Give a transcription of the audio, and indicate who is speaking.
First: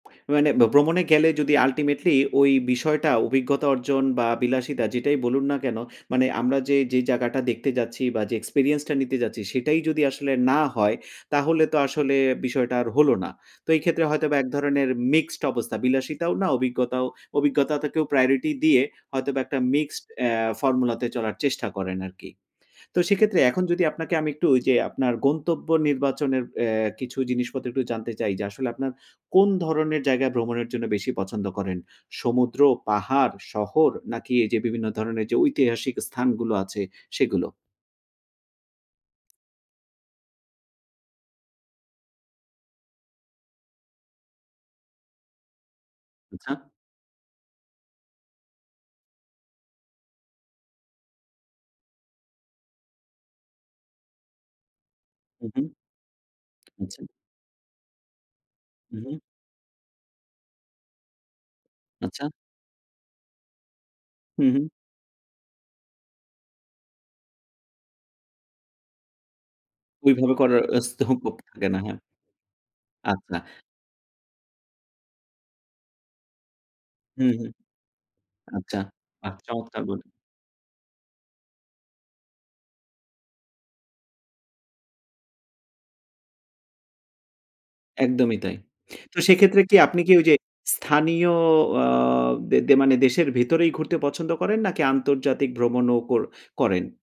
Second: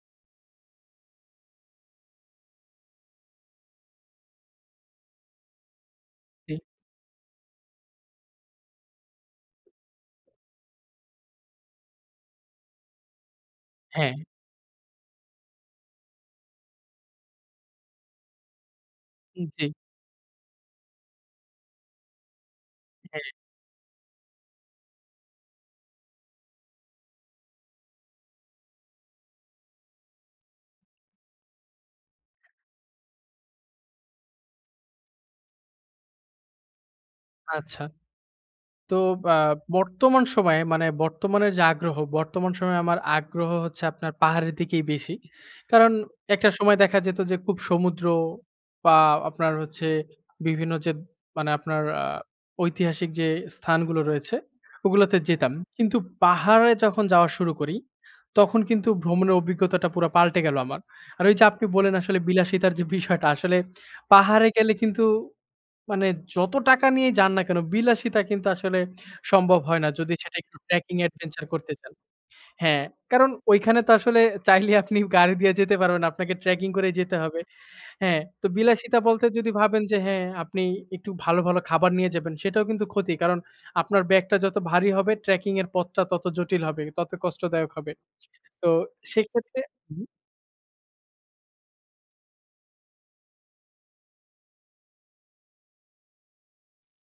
Speaker 1: মানে ভ্রমণে গেলে যদি ultimately ওই বিষয়টা অভিজ্ঞতা অর্জন বা বিলাসিতা যেটাই বলুন না কেন, মানে
Speaker 2: জি।
Speaker 1: আমরা যে, যে জায়গাটা দেখতে যাচ্ছি বা যে experience টা নিতে যাচ্ছি সেটাই যদি আসলে না হয়, তাহলে তো আসলে বিষয়টা আর হলো না। তো এই ক্ষেত্রে
Speaker 2: হ্যাঁ।
Speaker 1: হয়তোবা এক ধরনের মিক্সড অবস্থা। বিলাসিতাও না, অভিজ্ঞতাও, অভিজ্ঞতা তো কেউ priority দিয়ে হয়তোবা
Speaker 2: উম
Speaker 1: একটা
Speaker 2: জি।
Speaker 1: mixed অ্যা formula তে চলার চেষ্টা করেন আরকি। তো
Speaker 2: হ্যাঁ।
Speaker 1: সেক্ষেত্রে এখন যদি আপনাকে আমি একটু ওইযে আপনার গন্তব্য নির্বাচনের অ্যা কিছু জিনিসপত্র একটু জানতে চাই যে আসলে আপনার কোন ধরনের জায়গায় ভ্রমণের জন্য বেশি পছন্দ করেন? সমুদ্র, পাহাড়, শহর নাকি এই যে বিভিন্ন ধরণের যে ঐতিহাসিক স্থানগুলো আছে সেগুলো?
Speaker 2: আচ্ছা। তো আ বর্তমান সময়ে মানে বর্তমানের যে আগ্রহ বর্তমান সময়ে আমার আগ্রহ হচ্ছে আপনার পাহাড়ের দিকেই বেশি। কারণ একটা
Speaker 1: আচ্ছা।
Speaker 2: সময় দেখা যেত যে খুব সমুদ্র বা আপনার হচ্ছে বিভিন্ন যে মানে আপনার আ ঐতিহাসিক যে স্থানগুলো রয়েছে ওগুলাতে
Speaker 1: হুম,
Speaker 2: যেতাম।
Speaker 1: হুম।
Speaker 2: কিন্তু পাহাড়ে
Speaker 1: জি।
Speaker 2: যখন যাওয়া শুরু করি তখন কিন্তু
Speaker 1: উহু।
Speaker 2: ভ্রমণের অভিজ্ঞতাটা পুরা পাল্টে গেল আমার। আর ওই যে আপনি বললেন আসলে
Speaker 1: আচ্ছা।
Speaker 2: বিলাসিতার যে বিষয়টা, আসলে পাহাড়ে
Speaker 1: উহু।
Speaker 2: গেলে কিন্তু মানে যত টাকা নিয়ে যান না কেন বিলাসিতা কিন্তু আসলে সম্ভব হয় না। যদি
Speaker 1: ওইভাবে
Speaker 2: সেটা একটু
Speaker 1: করার
Speaker 2: ট্র্যাকিং
Speaker 1: স্তোপ ওপ
Speaker 2: অ্যাডভেঞ্চার
Speaker 1: থাকে
Speaker 2: করতে
Speaker 1: না,
Speaker 2: চান।
Speaker 1: হ্যাঁ।
Speaker 2: হ্যাঁ, কারণ
Speaker 1: আচ্ছা।
Speaker 2: ঐখানে তো আসলে চাইলে আপনি গাড়ি দিয়ে যেতে পারবেন না, আপনাকে ট্র্যাকিং করেই যেতে
Speaker 1: হুম,
Speaker 2: হবে।
Speaker 1: হুম।
Speaker 2: হ্যাঁ, তো
Speaker 1: আচ্ছা
Speaker 2: বিলাসিতা বলতে
Speaker 1: বাহ
Speaker 2: যদি
Speaker 1: চমৎকার
Speaker 2: ভাবেন যে
Speaker 1: বল
Speaker 2: হ্যাঁ, আপনি একটু ভালো, ভালো খাবার নিয়ে যাবেন সেটাও কিন্তু ক্ষতি কারণ আপনার ব্যাগটা যত ভারী হবে ট্র্যাকিং এর পথটা তত জটিল হবে, তত কষ্টদায়ক হবে।
Speaker 1: একদমই তাই।
Speaker 2: তো
Speaker 1: তো
Speaker 2: সেক্ষেত্রে
Speaker 1: সেক্ষেত্রে কি আপনি
Speaker 2: হুম।
Speaker 1: কি ওই যে স্থানীয় আ দে মানে দেশের ভিতরেই ঘুরতে পছন্দ করেন নাকি আন্তর্জাতিক ভ্রমণও কোর করেন?